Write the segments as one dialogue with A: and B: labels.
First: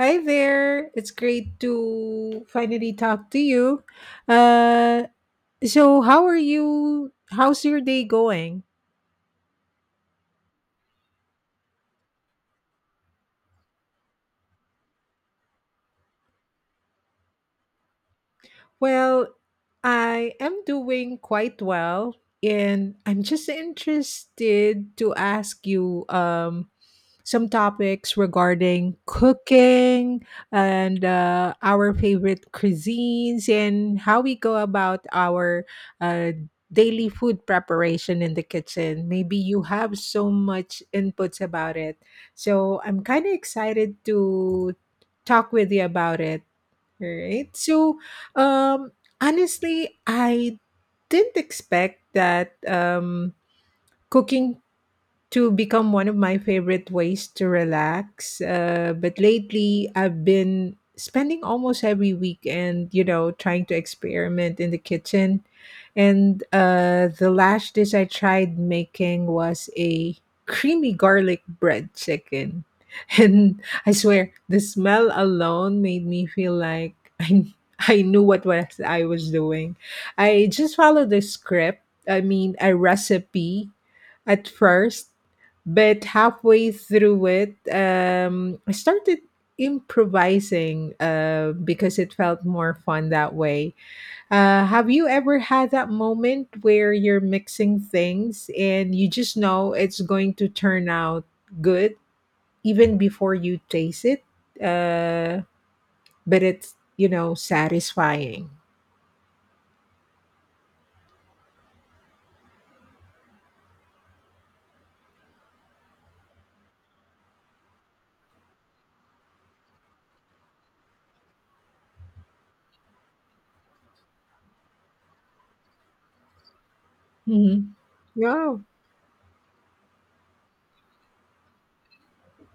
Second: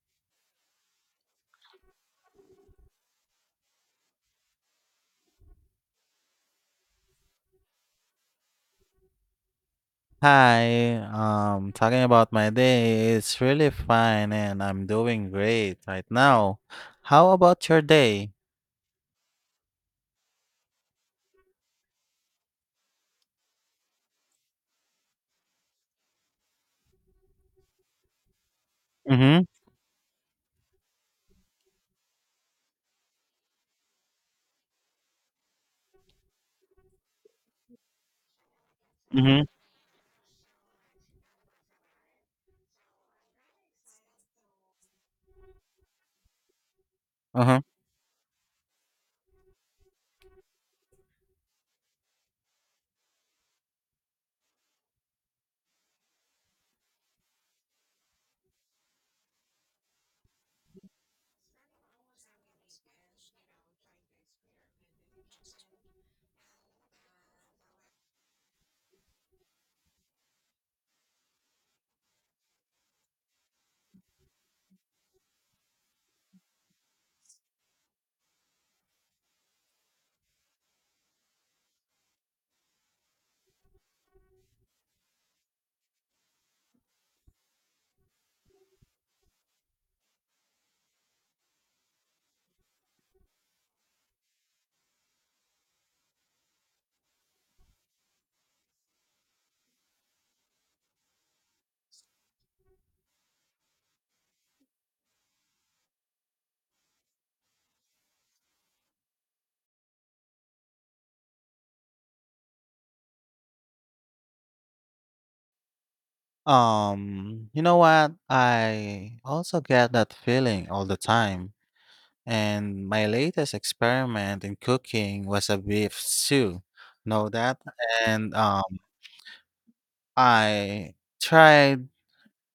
A: Hi there. It's great to finally talk to you. Uh, so how are you? How's your day going?
B: Hi, talking about my day, it's really fine and I'm doing great right now. How about your day?
A: Well, I am doing quite well, and I'm just interested to ask you some topics regarding
B: Mm-hmm.
A: cooking and our favorite cuisines and how we go about our uh, daily food preparation in the kitchen. Maybe
B: Mm-hmm.
A: you have so much inputs about it. So I'm kind of excited to talk with you about it. Alright.
B: Uh-huh.
A: Um, Honestly, I didn't expect that cooking to become one of my favorite ways to relax. But lately, I've been spending almost every weekend, trying to experiment in the kitchen. And the last dish I tried making was a creamy garlic bread chicken. And I swear, the smell alone made me feel like I knew what was I was doing. I just followed the script. I mean, a recipe at first, but halfway through it, I started improvising because it felt more fun that way. Have you ever had that moment where you're mixing things and you just know it's going to turn out good even before you taste it? Uh, but it's satisfying.
B: You know what? I also get that feeling all the time. And my latest experiment in cooking was a beef stew. Know that?
A: Mhm.
B: And
A: Yeah.
B: I tried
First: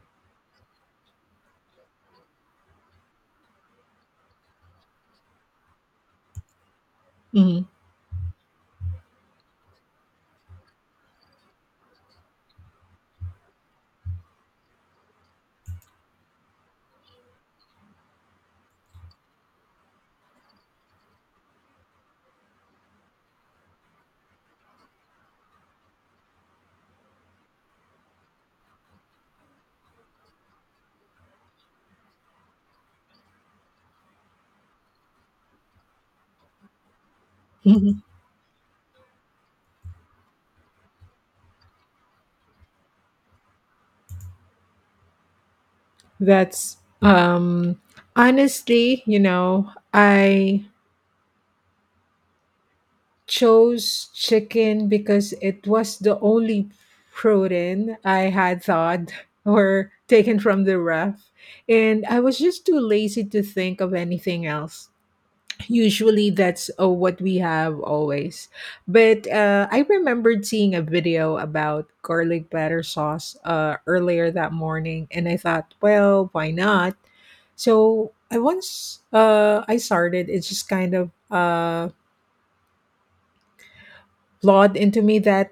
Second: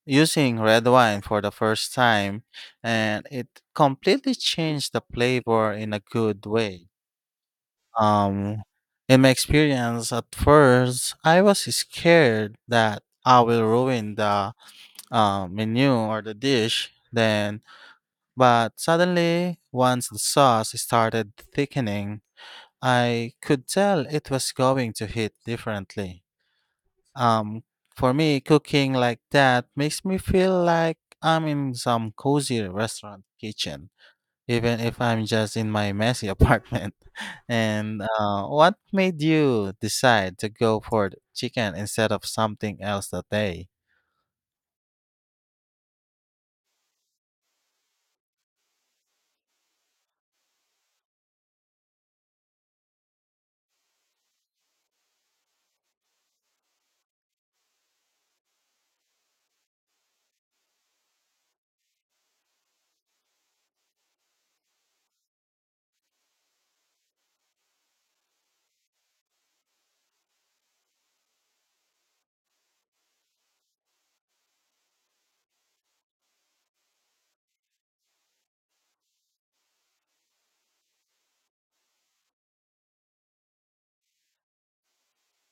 B: using red wine for the first time and it completely changed the flavor in a good way.
A: Mhm.
B: Um, in my experience, at first, I was scared that I will ruin the menu or the dish then, but suddenly, once the sauce started thickening, I could tell it was going to hit differently. Um, for me, cooking like that makes me feel like I'm in some cozy restaurant kitchen, even if I'm just in my messy apartment. And
A: Mhm.
B: what made you decide to go for the chicken instead of something else that day?
A: That's honestly, you know, I chose chicken because it was the only protein I had thought or taken from the ref. And I was just too lazy to think of anything else. Usually that's what we have always. But I remembered seeing a video about garlic batter sauce earlier that morning, and I thought, well, why not? So I once I started, it just kind of blawed into me that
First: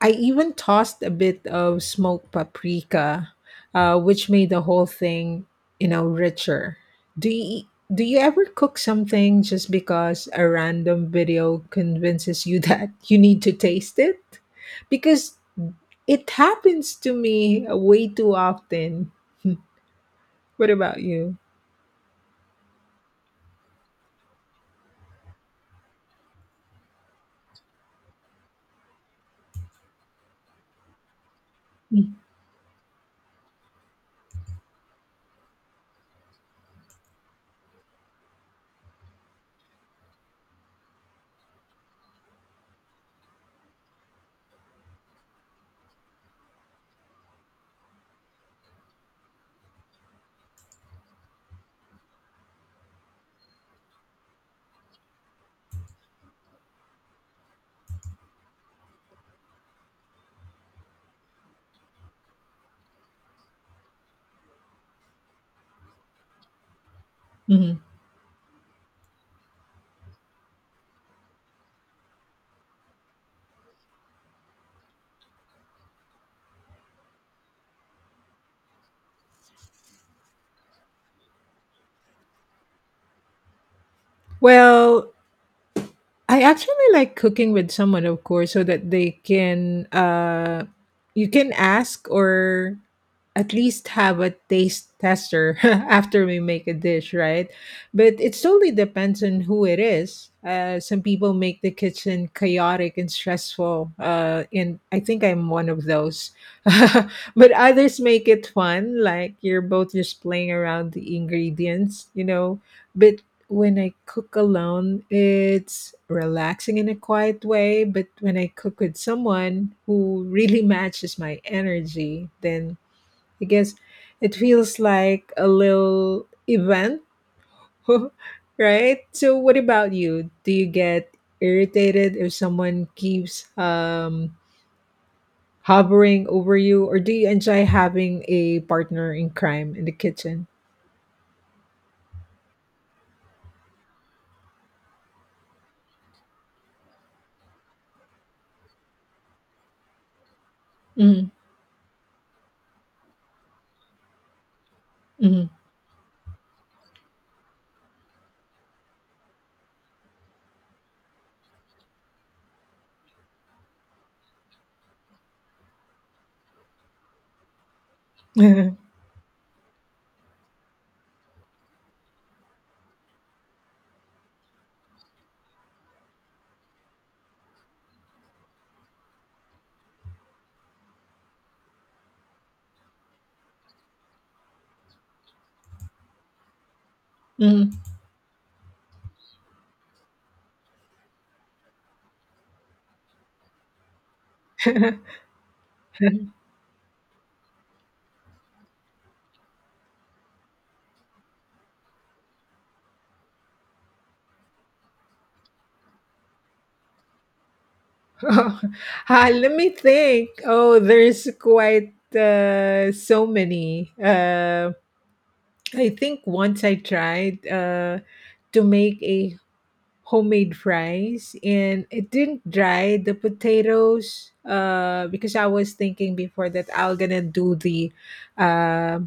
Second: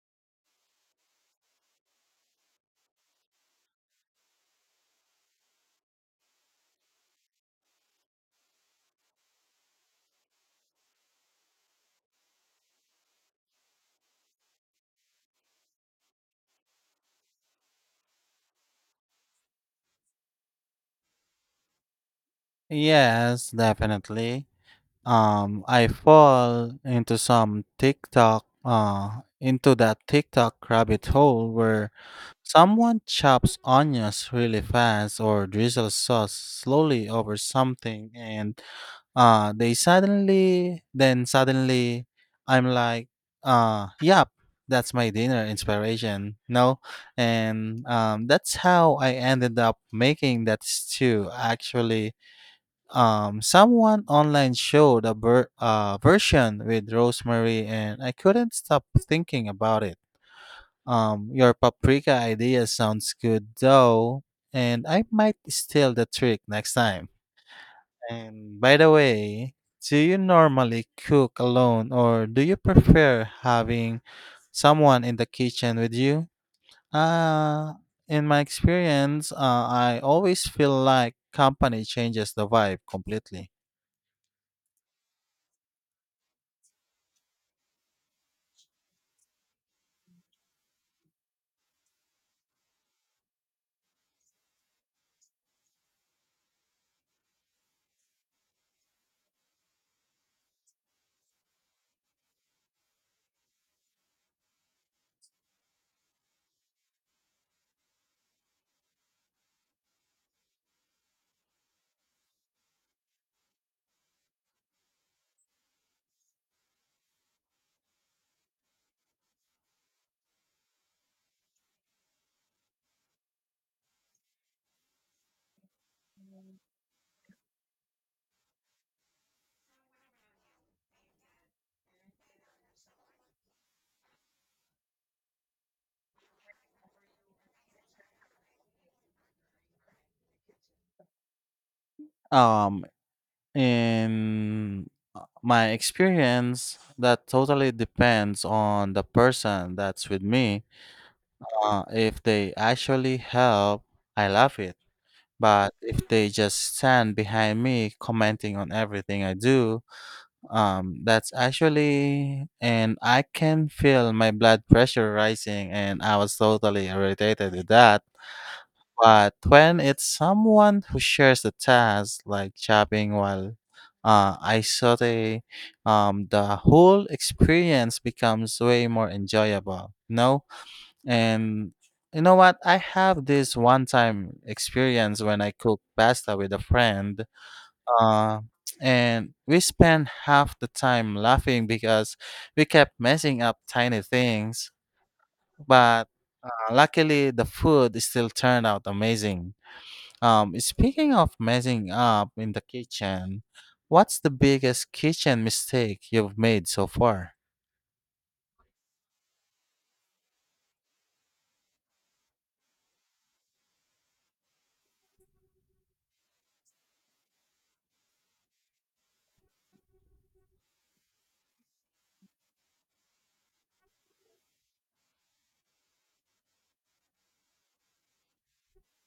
A: I even tossed a bit of smoked paprika, which made the whole thing, richer. Do you do you ever cook something just because a random video convinces you that you need to taste it? Because it happens to me way too often. What about you?
B: Yes, definitely. I fall into some into that TikTok rabbit hole where
A: Mm.
B: someone chops onions really fast or drizzles sauce slowly over something, and they suddenly then suddenly I'm like, yep, that's my dinner inspiration. No. And that's how I ended up making that stew actually. Someone online showed a version with rosemary and I couldn't stop thinking about it. Your paprika idea sounds good though, and I might steal the trick next time.
A: Mhm.
B: And by the way, do you normally cook alone or do you prefer having someone in the kitchen with you? Uh, in my experience, I always feel like company changes the vibe completely.
A: Well, I actually like cooking with someone, of course, so that they can you can ask or at least have a taste tester after we make a dish, right? But it totally depends on who it is. Some people make the kitchen chaotic and stressful, and I think I'm one of those. But others make it fun, like you're both just playing around the ingredients, you know. But when I cook alone, it's relaxing in a quiet way, but when I cook with someone who really matches my energy, then I guess it feels like a little event, right? So, what about you? Do you get irritated if someone keeps hovering over you, or do you enjoy having a partner in crime in the kitchen?
B: Um, in my experience, that totally depends on the person that's with me.
A: Mm-hmm.
B: If they actually help, I love it. But if they just stand behind me commenting on everything I do, that's actually, and I can feel my blood pressure rising, and I was totally irritated with that. But when it's someone who shares the task, like chopping while I saute, the whole experience becomes way more enjoyable. No? And you know what? I have this one time experience when I cooked pasta with a friend. Uh, and we spent half the time laughing because we kept messing up tiny things. But luckily, the food still turned out amazing. Speaking of messing up in the kitchen, what's the biggest kitchen mistake you've made so far?
A: Oh, ah, let me think. Oh, there's quite so many. I think once I tried to make a homemade fries, and it didn't dry the potatoes because I was thinking before that I will gonna do the uh,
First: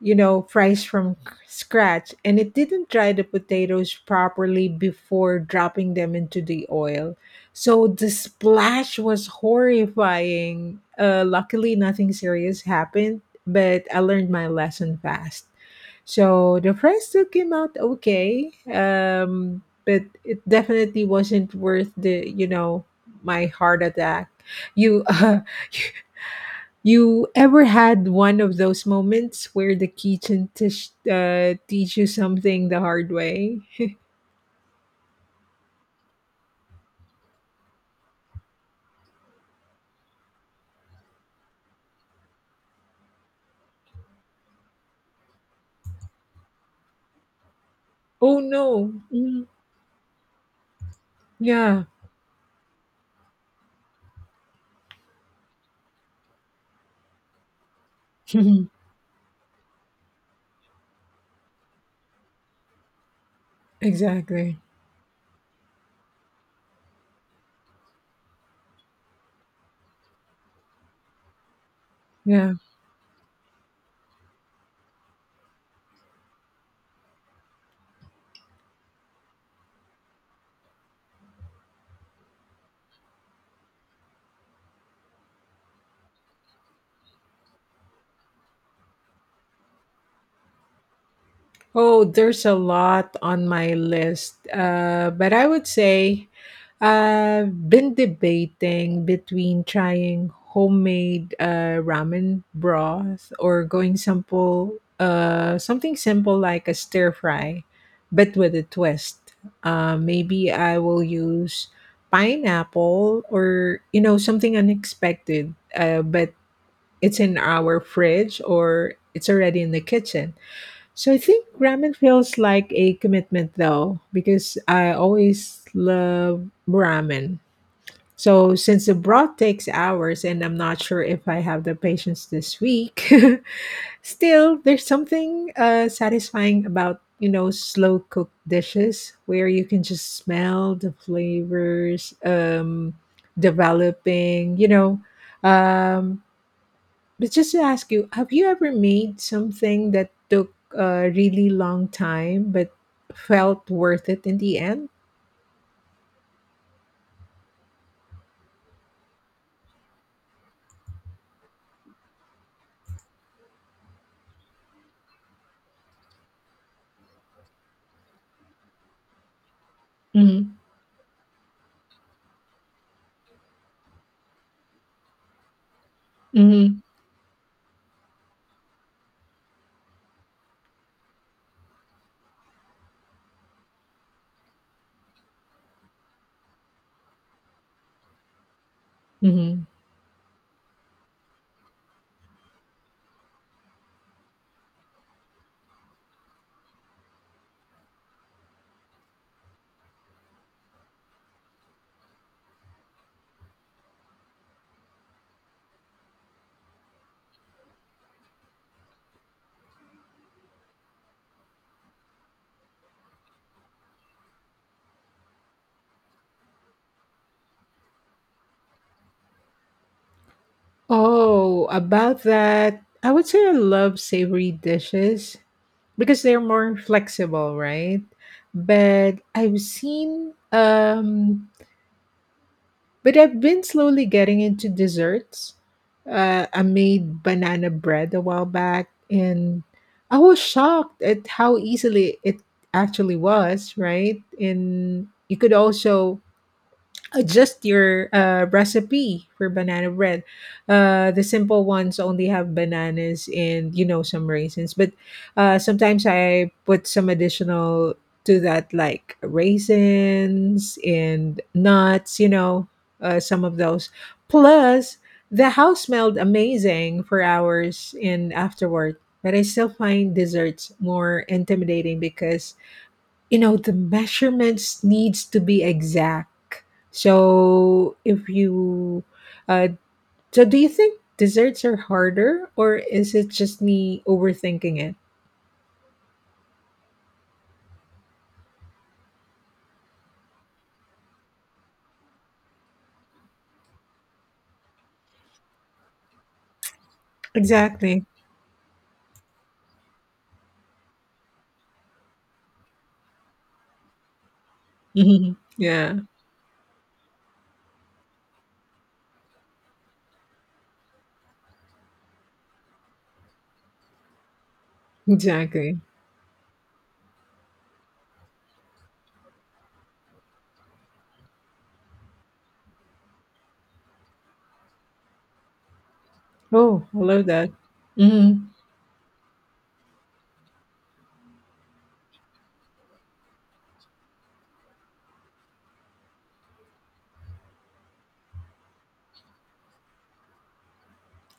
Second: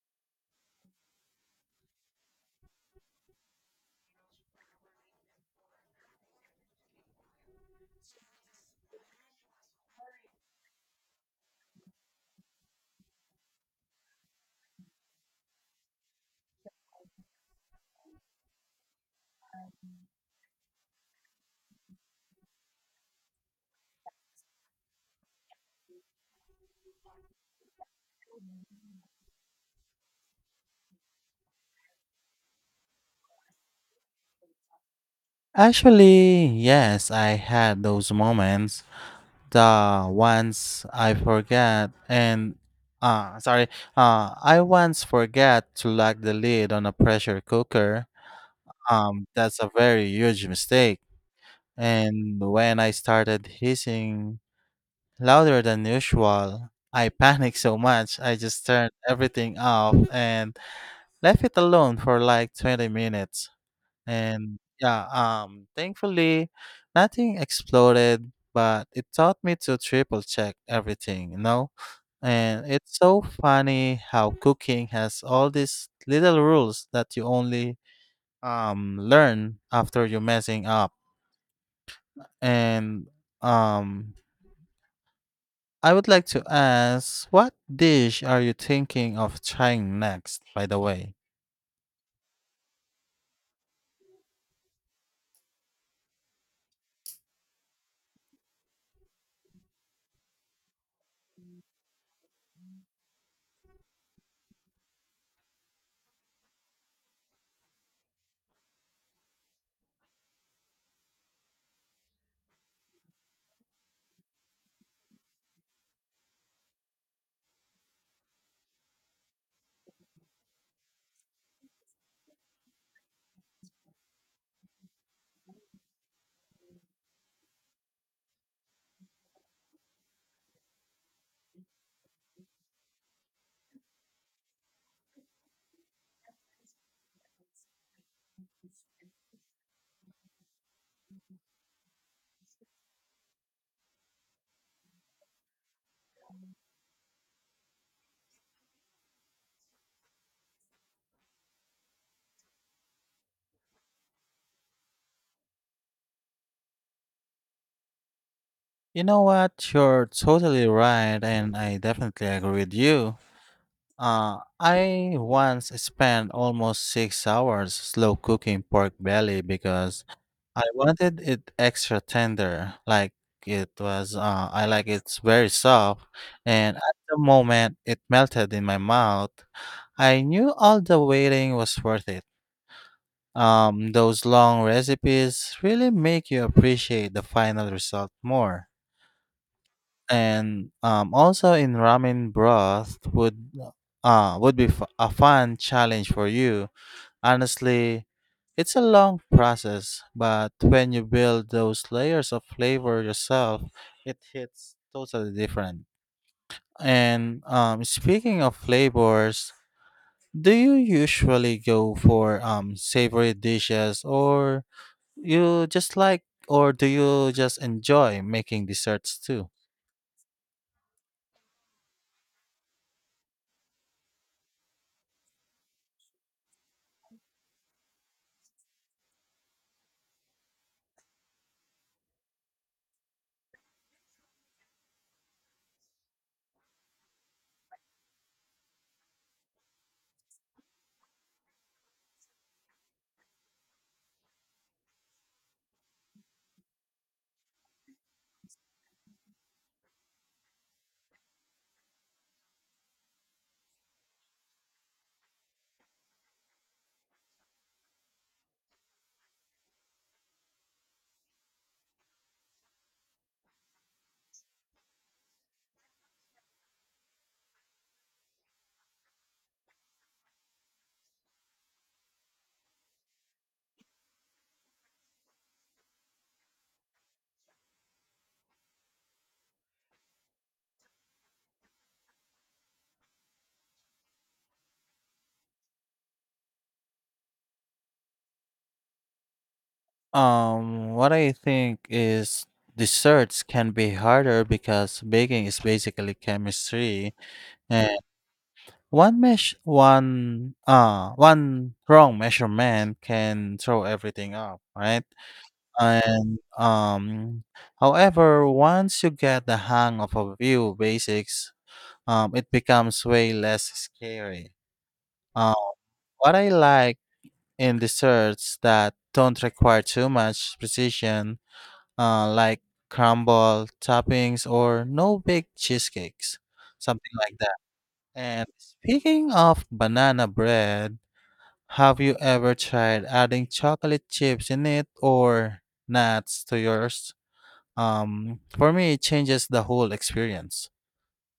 A: fries from scratch, and it didn't dry the potatoes properly before dropping them into the oil. So the splash was horrifying. Luckily, nothing serious happened, but I learned my lesson fast. So the fries still came out okay, but it definitely wasn't worth the, my heart attack. You, you ever had one of those moments where the kitchen tish teach you something the hard way?
B: Actually, yes, I had those moments. The once I forget and sorry, I once forget to lock the lid on a pressure cooker.
A: Oh no. Mm.
B: That's a very huge mistake.
A: Yeah.
B: And when I started hissing louder than usual, I panicked so much I just turned everything off and left it alone for like 20 minutes.
A: Exactly.
B: And yeah, thankfully, nothing exploded, but it taught me to triple check everything, you know?
A: Yeah.
B: And it's so funny how cooking has all these little rules that you only learn after you messing up. And um, I would like to ask, what dish are you thinking of trying next, by the way?
A: Oh, there's a lot on my list, but I would say I've been debating between trying homemade ramen broth or going simple, something simple like a stir fry, but with a twist. Maybe I will use pineapple or you know something unexpected, but it's in our fridge or it's already in the kitchen. So I think ramen feels like a commitment though, because I always love ramen. So since the broth takes hours and I'm not sure if I have the patience this week, still there's something satisfying about you know slow cooked dishes where you can just smell the flavors developing. Um, but just to ask you, have you ever made something that took a really long time but felt worth it in the end?
B: You know what? You're totally right, and I definitely agree with you. I once spent almost 6 hours slow cooking pork belly because
A: Mm-hmm.
B: I wanted it extra tender. Like it was, I like it's very soft, and
A: Mm-hmm.
B: at the moment it melted in my mouth, I knew all the waiting was worth it. Those long recipes really make you appreciate the final result more.
A: Mm-hmm.
B: And also in ramen broth would a fun challenge for you. Honestly, it's a long process, but when you build those layers of flavor yourself, it hits totally different. And speaking of flavors, do you usually go for savory dishes, or you just like, or do you just enjoy making desserts too?
A: Oh, about that, I would say I love savory dishes because they're more flexible, right? But I've seen um But I've been slowly getting into desserts. I made banana bread a while back, and I was shocked at how easily it actually was, right? And you could also adjust your recipe for banana bread. The simple ones only have bananas and you know some raisins, but sometimes I put some additional to that, like raisins and nuts. You know, some of those. Plus, the house smelled amazing for hours and afterward. But I still find desserts more intimidating because you know the measurements needs to be exact so if you uh so do you think desserts are harder or is it just me overthinking it?
B: What I think is desserts can be harder because baking is basically chemistry, and
A: Exactly.
B: one mesh one one wrong measurement can throw everything up, right?
A: Mhm. Yeah.
B: And however, once you get the hang of a few basics, it becomes way less scary. Uh,
A: Exactly.
B: what I like in desserts that don't require too much precision, like crumble toppings or no bake cheesecakes,
A: Oh, I
B: something
A: love
B: like
A: that.
B: that. And
A: Mhm.
B: speaking of banana bread, have you ever tried adding chocolate chips in it or nuts to yours? For me, it changes the whole experience.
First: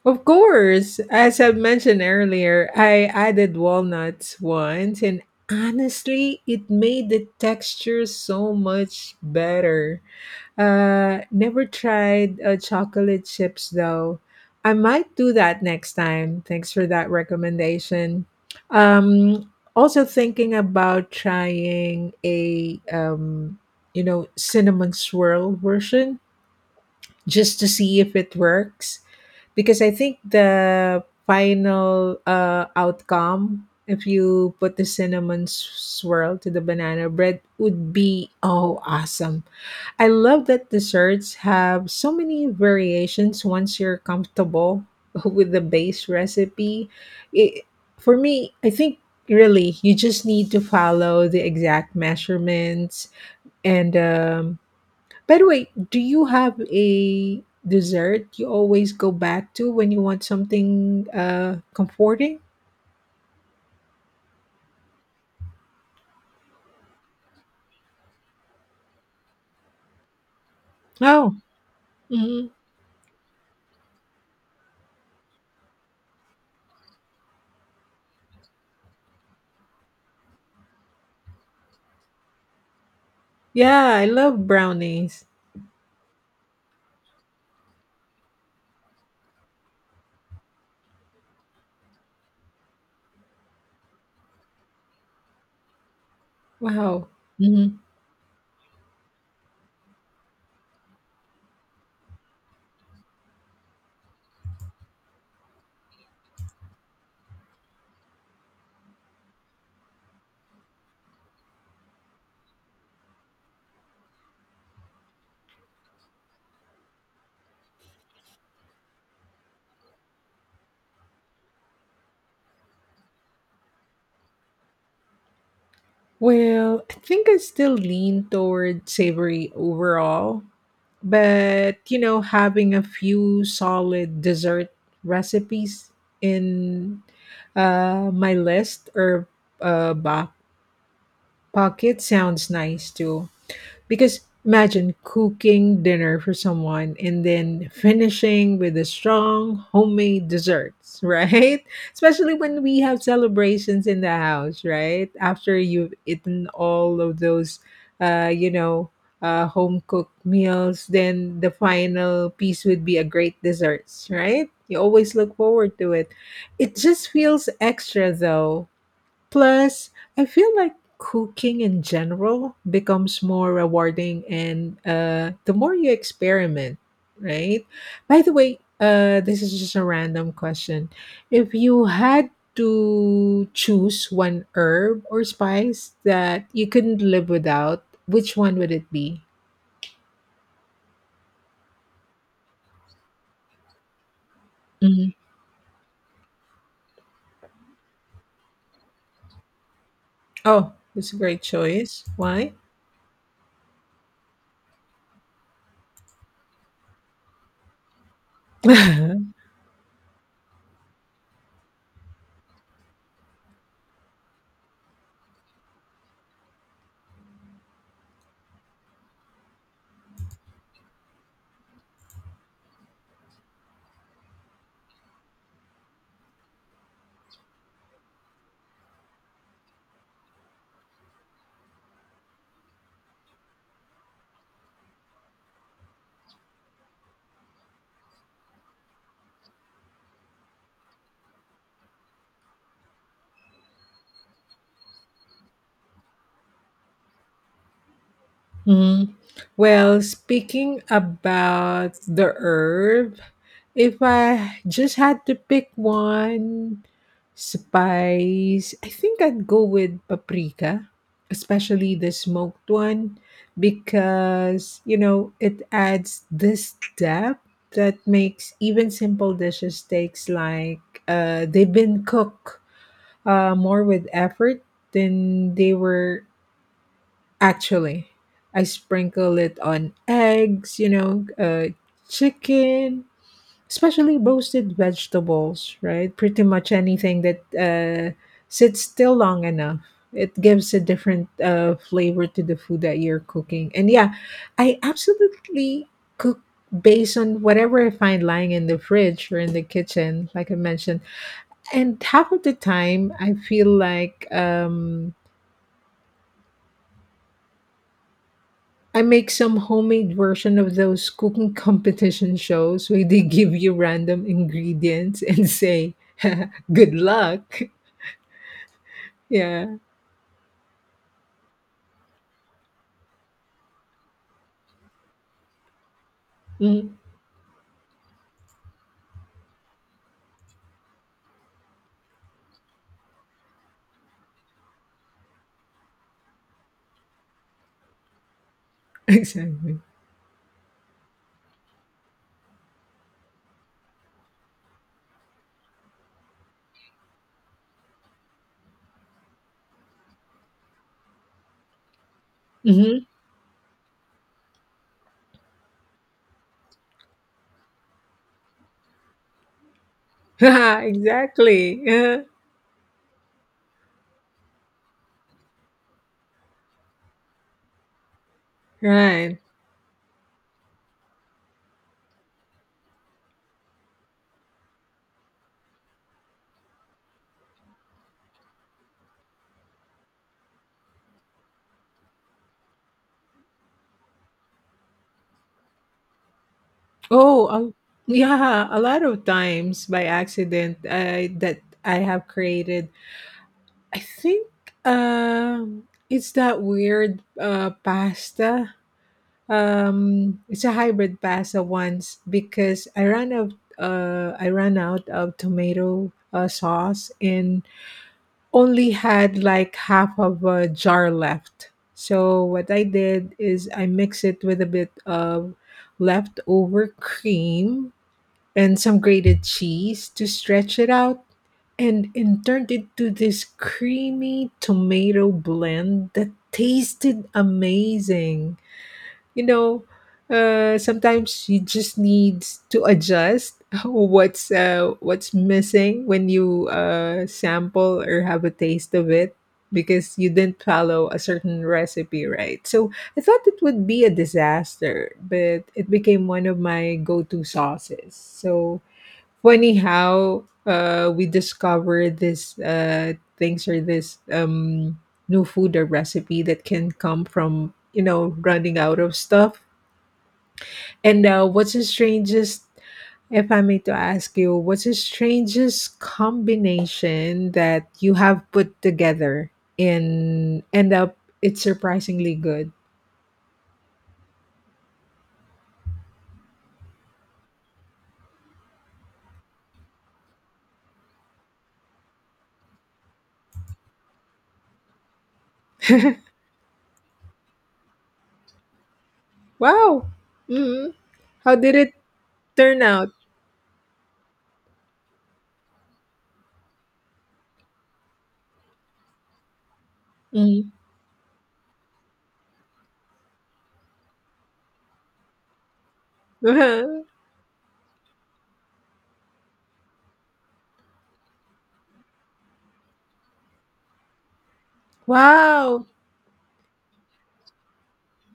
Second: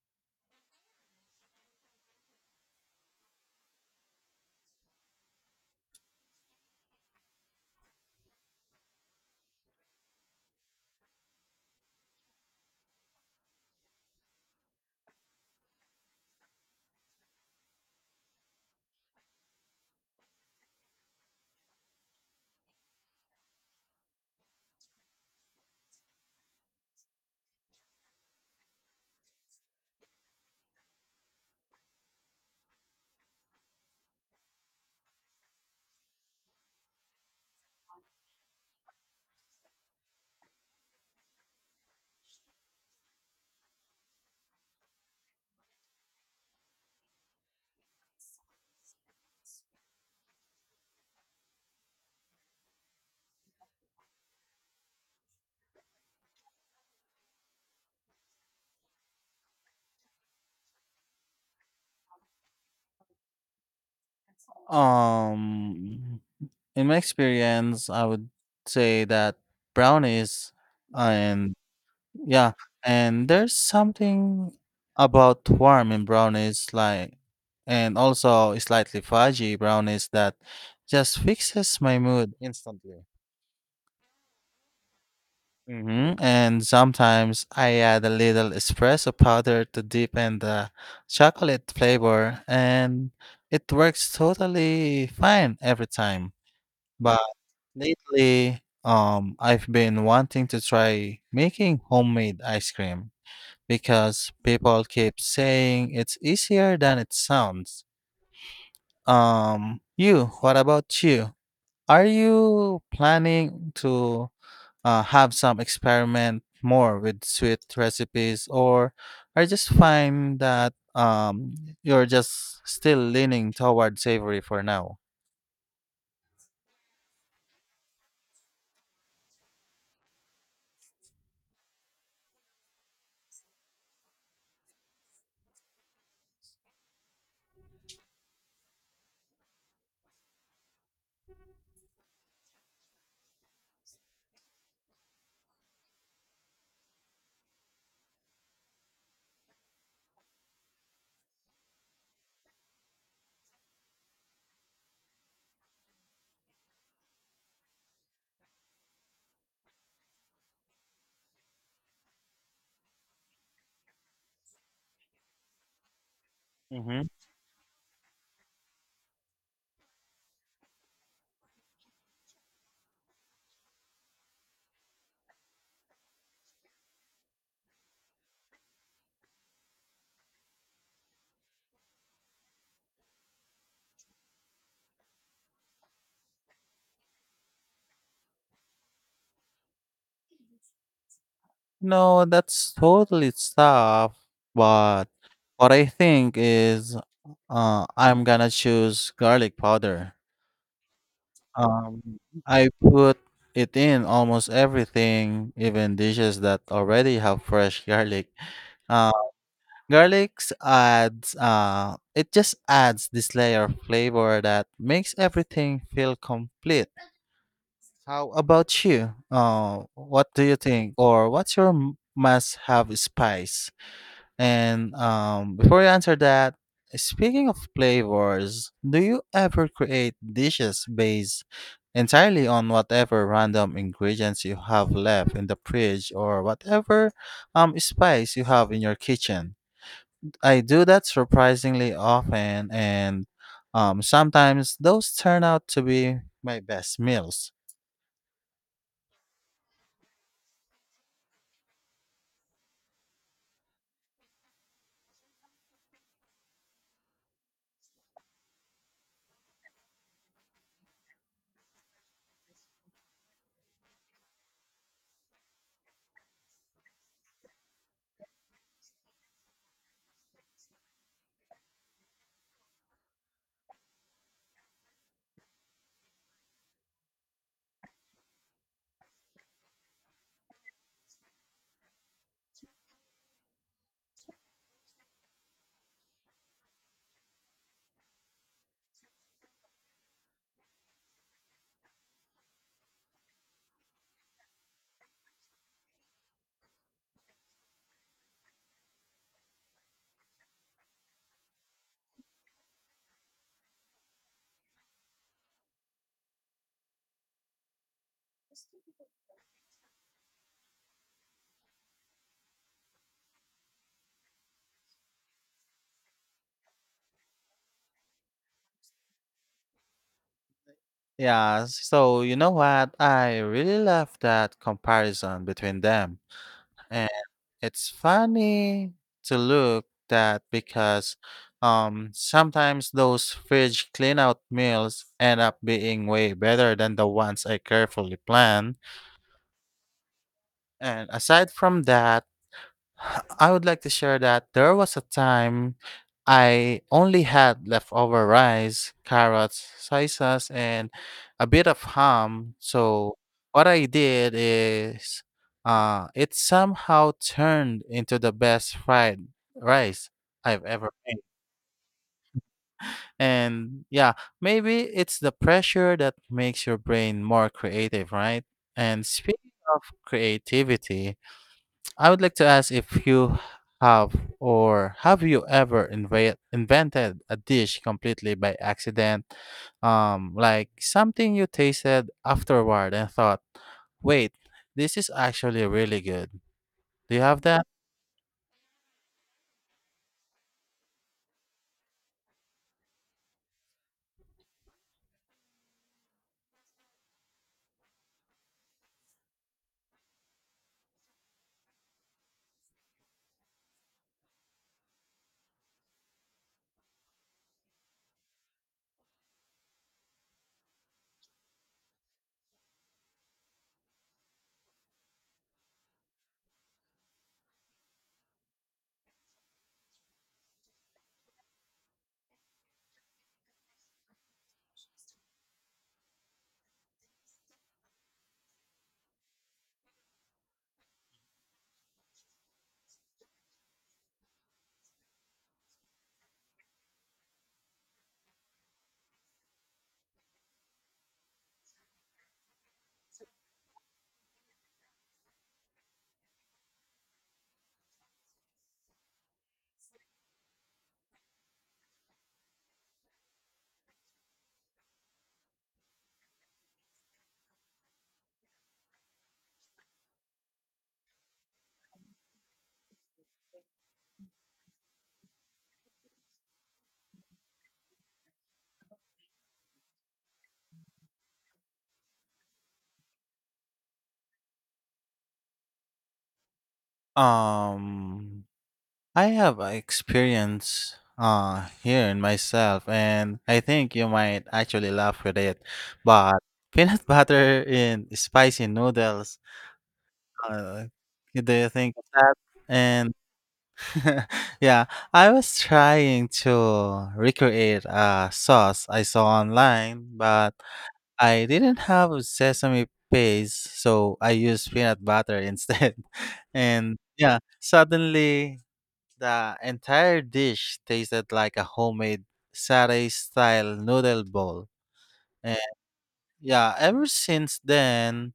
A: Of course, as I mentioned earlier, I added walnuts once and honestly it made the texture so much better. Never tried chocolate chips though. I might do that next time. Thanks for that recommendation. Also thinking about trying a cinnamon swirl version just to see if it works, because I think the final outcome if you put the swirl to the banana bread would be oh awesome. I love that desserts have so many variations once you're comfortable with the base recipe. It, for me, I think really you just need to follow the exact measurements. And by the way, do you have a dessert you always go back to when you want something comforting?
B: Um, in my experience, I would say that brownies
A: Oh,
B: and
A: mhm.
B: yeah, and there's something about warm in brownies, like, and also slightly fudgy brownies that just fixes my mood instantly.
A: Yeah, I love brownies.
B: Hmm. And sometimes I add a little espresso powder to deepen the chocolate flavor, and it works totally fine every time.
A: Wow.
B: But lately, I've been wanting to try making homemade ice cream, because people keep saying it's easier than it sounds. What about you? Are you planning to have some experiment more with sweet recipes, or I just find that you're just still leaning toward savory for now?
A: Well, I think I still lean toward savory overall, but you know, having a few solid dessert recipes in my list or back pocket sounds nice too. Because imagine cooking dinner for someone and then finishing with a strong homemade desserts, right? Especially when we have celebrations in the house, right? After you've eaten all of those, uh, you know, home cooked meals, then the final piece would be a great desserts, right? You always look forward to it. It
B: Hmm.
A: just feels extra though. Plus, I feel like cooking in general becomes more rewarding and the more you experiment, right? By the way, this is just a random question. If you had to choose one herb or spice that you couldn't live without, which one would it be?
B: No, that's totally tough. But
A: Mhm.
B: what I think is, I'm gonna choose garlic powder.
A: Oh, that's a great
B: Um,
A: choice. Why?
B: I put it in almost everything, even dishes that already have fresh garlic. Uh, garlics adds it just adds this layer of flavor that makes everything feel complete. How about you? What do you think, or what's your must-have spice? And before you answer that, speaking of flavors, do you ever create dishes based entirely on whatever random ingredients you have left in the fridge or whatever spice you have in your kitchen? I do that surprisingly often, and sometimes those turn out to be my best meals.
A: Mhm. Well, speaking about the herb, if I just had to pick one spice, I think I'd go with paprika, especially the smoked one, because, you know, it adds this depth that makes even simple dishes takes like they've been cooked more with effort than they were. Actually, I sprinkle it on eggs, you know, chicken, especially roasted vegetables, right? Pretty much anything that sits still long enough. It gives a different flavor to the food that you're cooking. And yeah, I absolutely cook based on whatever I find lying in the fridge or in the kitchen, like I mentioned, and half of the time I feel like I make some homemade version of those cooking competition shows where they give you random ingredients and say, "Good luck." Yeah.
B: Yeah, so you know what? I really love that comparison between them.
A: Mm.
B: It's funny to look that because sometimes those fridge clean out meals end up being way better than the ones I carefully plan.
A: Exactly.
B: And aside from that, I would like to share that there was a time I only had leftover rice, carrots, soy sauce, and a bit of ham.
A: Hmm.
B: So what I did is it somehow turned into the best fried rice I've ever made.
A: Exactly. Yeah.
B: And yeah, maybe it's the pressure that makes your brain more creative, right? And
A: Right.
B: speaking of creativity, I would like to ask if you have or have you ever invented a dish completely by accident? Like something you tasted afterward and thought, wait, this is actually really good. Do you have
A: Oh,
B: that?
A: uh, yeah. A lot of times by accident, I that I have created. I think um, it's that weird pasta. It's a hybrid pasta once because I ran out. I ran out of tomato sauce and only had like half of a jar left. So what I did is I mix it with a bit of leftover cream and some grated cheese to stretch it out, and turned it to this creamy tomato blend that tasted amazing. You know, sometimes you just need to adjust what's missing when you sample or have a taste of it because you didn't follow a certain recipe, right? So I thought it would be a disaster, but it became one of my go-to sauces. So funny how we discover this things or this new food or recipe that can come from you know running out of stuff. And what's the strangest, if I may to ask you, what's the strangest combination that you have put together and end up it's surprisingly good?
B: Um, I have a experience here in myself, and I think you might actually laugh with it, but peanut butter in spicy noodles.
A: Wow.
B: Uh,
A: Hmm.
B: do
A: How
B: you
A: did it
B: think of that?
A: turn out?
B: And yeah, I was trying to recreate a sauce I saw online, but
A: Mm.
B: I didn't have sesame paste, so I used peanut butter instead. And yeah, suddenly the entire dish tasted like a homemade satay style noodle bowl. And
A: Wow.
B: yeah, ever since then,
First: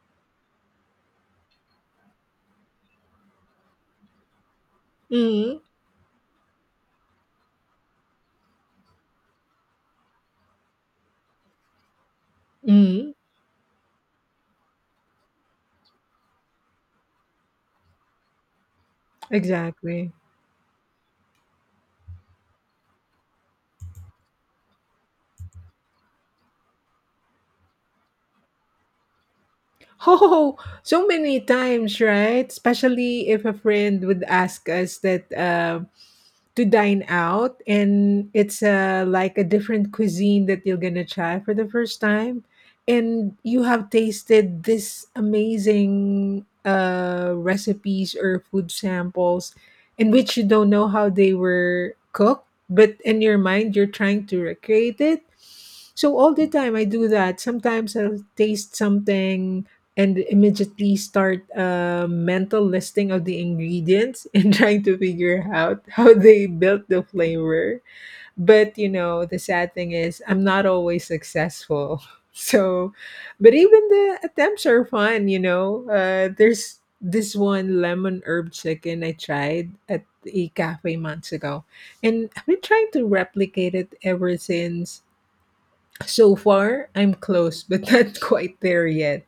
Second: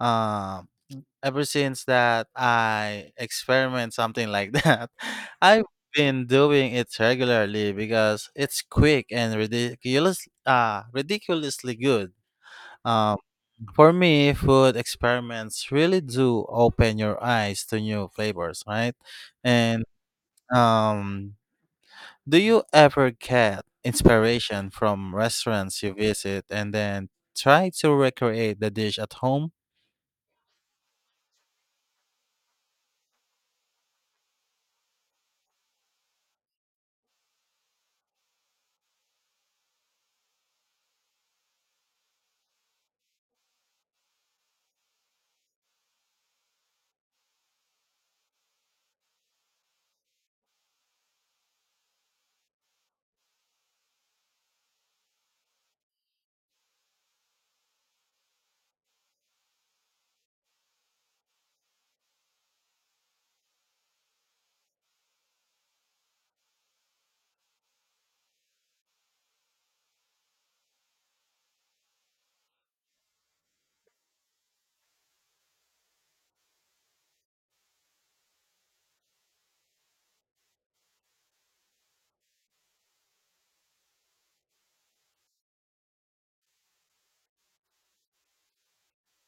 B: um Ever since that I experiment something like that,
A: Mm-hmm.
B: I've been doing it regularly because it's quick and ridiculously good.
A: Mm-hmm.
B: Um, for me, food experiments really do open your eyes to new flavors, right? And
A: Exactly.
B: um, do you ever get inspiration from restaurants you visit and then try to recreate the dish at home?
A: Oh, so many times, right? Especially if a friend would ask us that, to dine out and it's like a different cuisine that you're gonna try for the first time, and you have tasted this amazing recipes or food samples in which you don't know how they were cooked, but in your mind you're trying to recreate it. So all the time I do that. Sometimes I'll taste something and immediately start a mental listing of the ingredients and trying to figure out how they built the flavor. But you know, the sad thing is, I'm not always successful. So, but even the attempts are fun, There's this one lemon herb chicken I tried at a cafe months ago, and I've been trying to replicate it ever since. So far, I'm close, but not quite there yet.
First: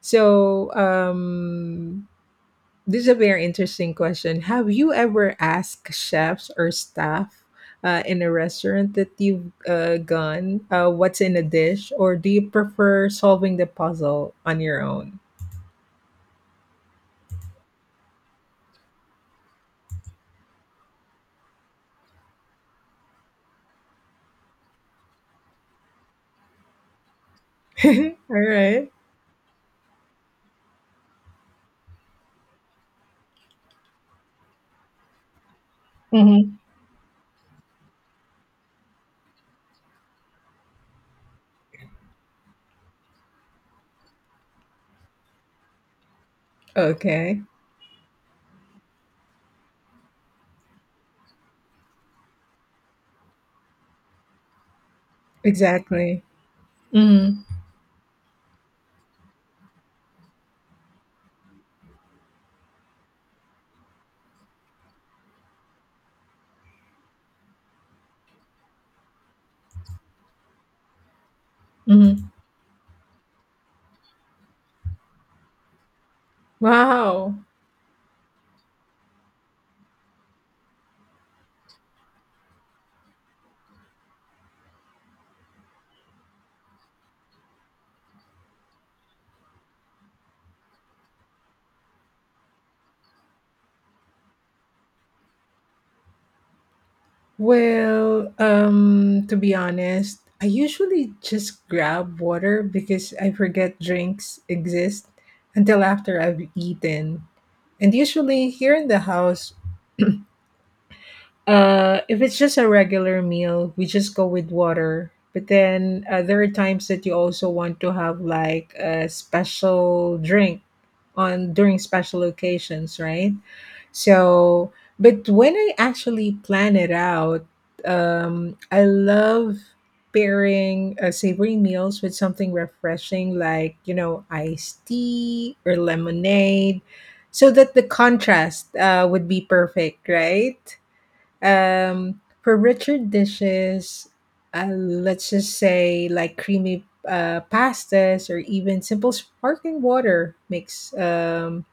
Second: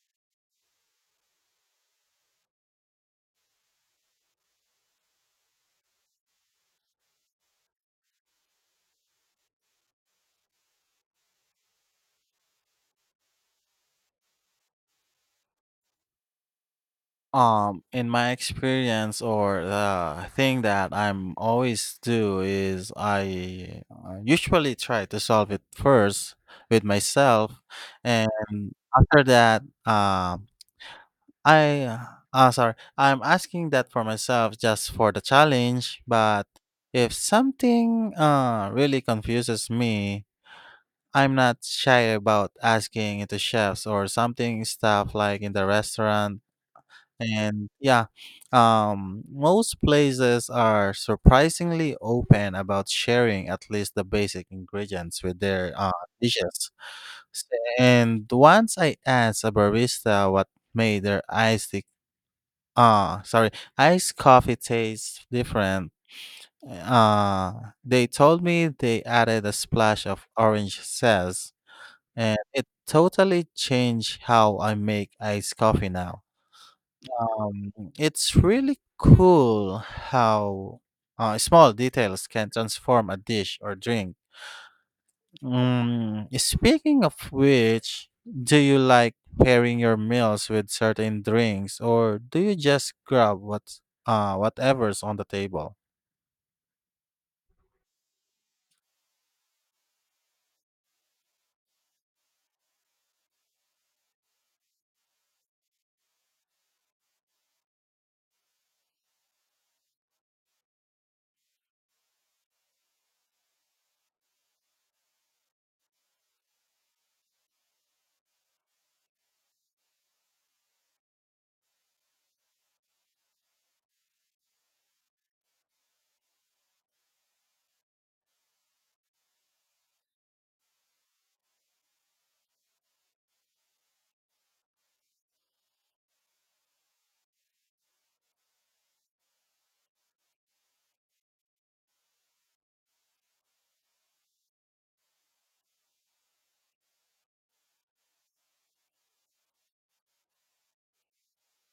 A: So, um, this is a very interesting question. Have you ever asked chefs or staff in a restaurant that you've gone what's in a dish, or do you prefer solving the puzzle on your own?
B: In my experience, or the thing that I'm always do is I usually try to solve it first with myself,
A: All
B: and
A: right.
B: after that, I uh, I'm asking that for myself just for the challenge. But
A: Hmm.
B: if something really confuses me, I'm not shy about asking it to chefs or something stuff like in the restaurant,
A: Okay.
B: and yeah, most places are surprisingly open about sharing at least the basic ingredients with their
A: Exactly.
B: dishes.
A: Mm-hmm.
B: S- And once I asked a barista what made their iced tea- sorry iced coffee taste different. uh, they told me they added a splash of orange zest,
A: Mm-hmm.
B: and it totally changed how I make iced coffee now.
A: Wow.
B: Um, it's really cool how small details can transform a dish or drink. Mm, speaking of which, do you like pairing your meals with certain drinks, or do you just grab what whatever's on the table?
A: Well, to be honest, I usually just grab water because I forget drinks exist until after I've eaten. And usually here in the house, if it's just a regular meal, we just go with water. But then there are times that you also want to have like a special drink on during special occasions, right? So, but when I actually plan it out, I love pairing savory meals with something refreshing like, you know, iced tea or lemonade so that the contrast would be perfect, right? For richer dishes, let's just say like creamy pastas or even simple sparkling water makes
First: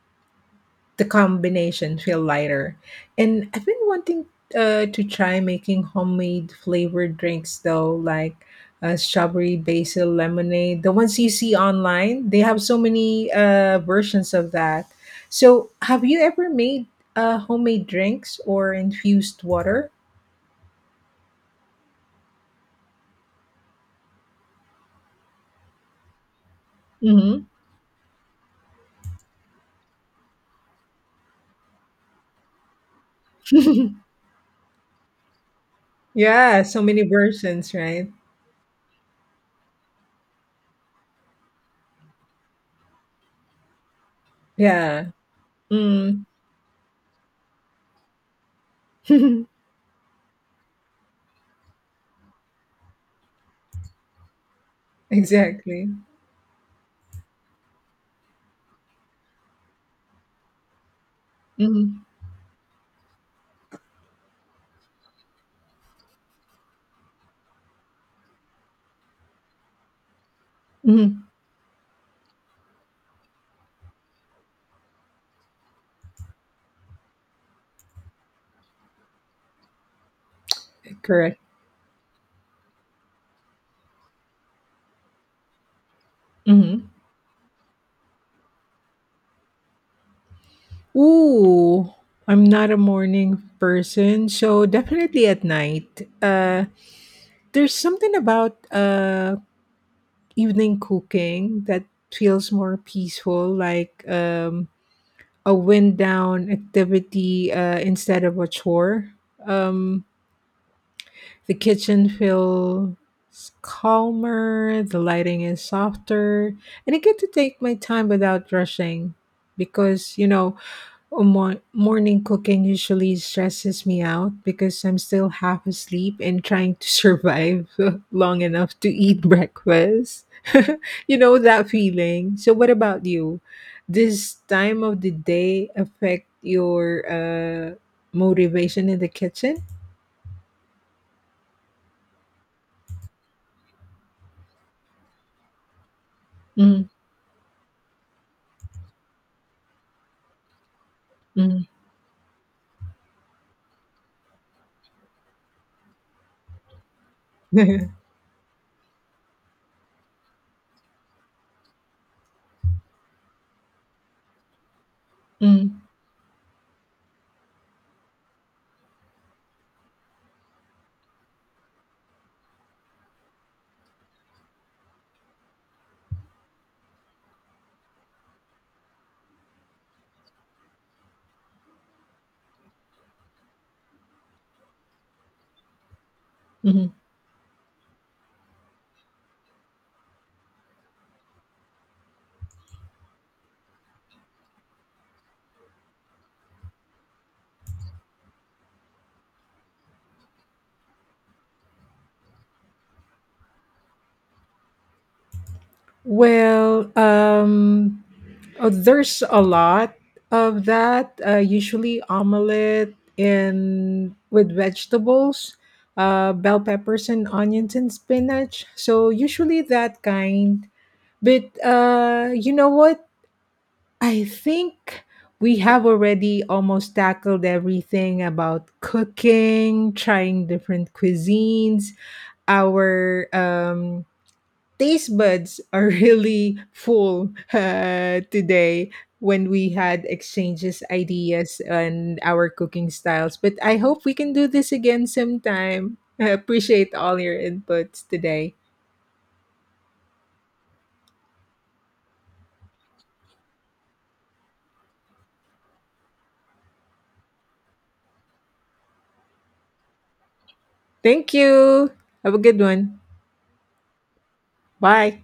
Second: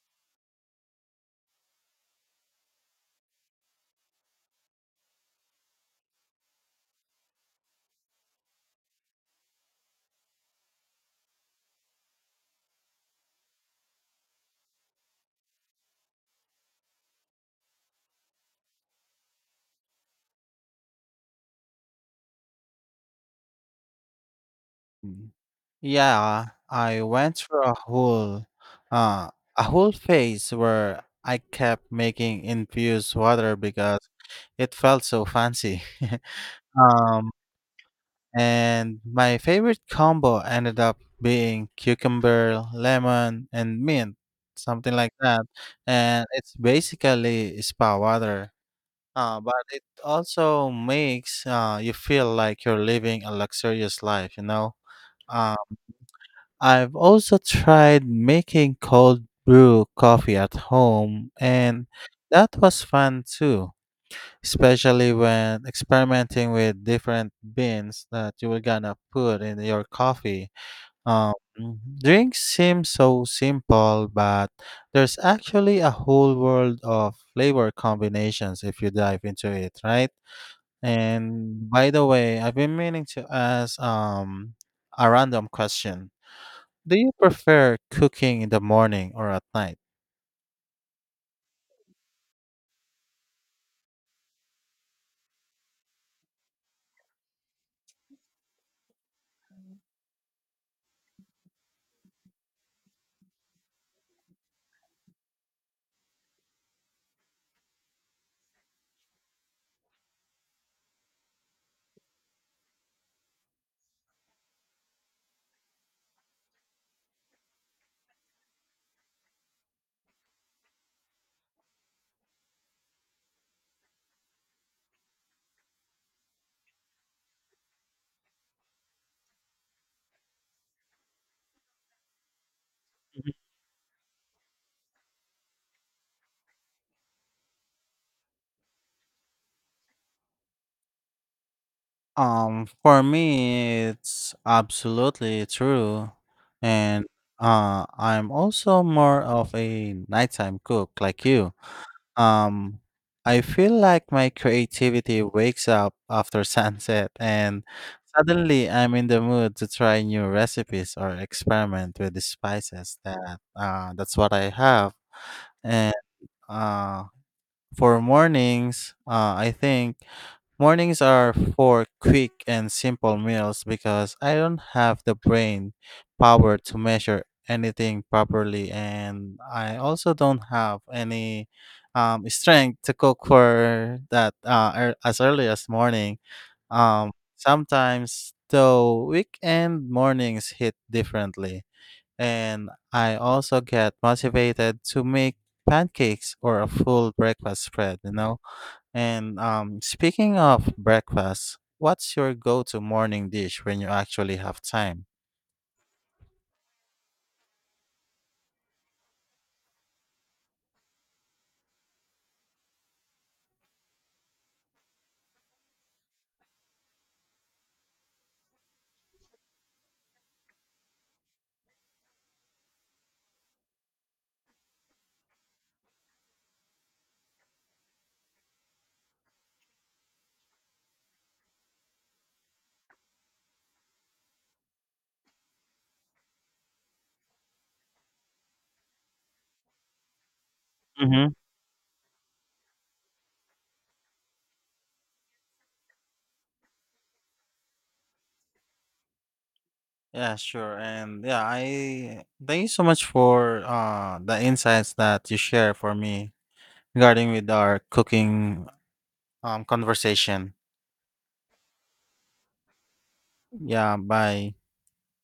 A: the combination feel lighter. And I've been wanting to try making homemade flavored drinks though, like strawberry basil lemonade. The ones you see online, they have so many versions of that. So, have you ever made homemade drinks or infused water?
B: Mm. Yeah, I went
A: Hmm.
B: through uh a whole phase where I kept making infused water because it felt so fancy.
A: Yeah, so many
B: um
A: versions, right?
B: And my favorite combo ended up being cucumber, lemon, and mint, something
A: Yeah.
B: like that. And
A: Mm.
B: it's basically spa water. But it also makes you feel like you're living a luxurious life, you know? Uh,
A: Exactly.
B: I've also tried making cold brew coffee at home,
A: Hmm.
B: and that was fun too, especially when experimenting with different beans that you were gonna put in your coffee.
A: Hmm.
B: Um, Drinks seem so simple, but there's actually a whole world of flavor combinations if you dive into it, right?
A: Correct.
B: And by the way, I've been meaning to ask a random question.
A: Hmm.
B: Do you prefer cooking in the morning or at night?
A: Ooh, I'm not a morning person, so definitely at night. There's something about evening cooking that feels more peaceful, like a wind down activity instead of a chore. Um, the kitchen feels calmer, the lighting is softer, and I get to take my time without rushing because you know. Oh, mo morning cooking usually stresses me out because I'm still half asleep and trying to survive long enough to eat breakfast. You know that feeling. So, what about you? This time of the day affect your motivation in the kitchen?
B: For me, it's absolutely true.
A: Mm.
B: And I'm also more of a nighttime cook like you.
A: Mm.
B: Um, I feel like my creativity wakes up after sunset, and suddenly I'm in the mood to try new recipes or experiment with the spices that that's what I have.
A: Mm.
B: And uh, for mornings, I think. Mornings are for quick and simple meals because I don't have the brain power to measure anything properly, and I also don't have any strength to cook for that as early as morning.
A: Mm.
B: Sometimes, though, weekend mornings hit differently, and I also get motivated to make pancakes or a full breakfast spread, you know? And speaking of breakfast, what's your go-to morning dish when you actually have time?
A: Well, there's a lot of that. Usually omelet and with vegetables, bell peppers and onions and spinach. So usually that kind. But you know what? I think we have already almost tackled everything about cooking, trying different cuisines, our taste buds are really full today when we had exchanges
B: Mm-hmm.
A: ideas and our cooking styles, but I hope we can do this again sometime. I appreciate all your inputs today.
B: Yeah, sure. And yeah, I thank you so much for the insights that you share for me regarding with our cooking conversation.
A: Thank you. Have a good one.
B: Yeah, bye.
A: Bye.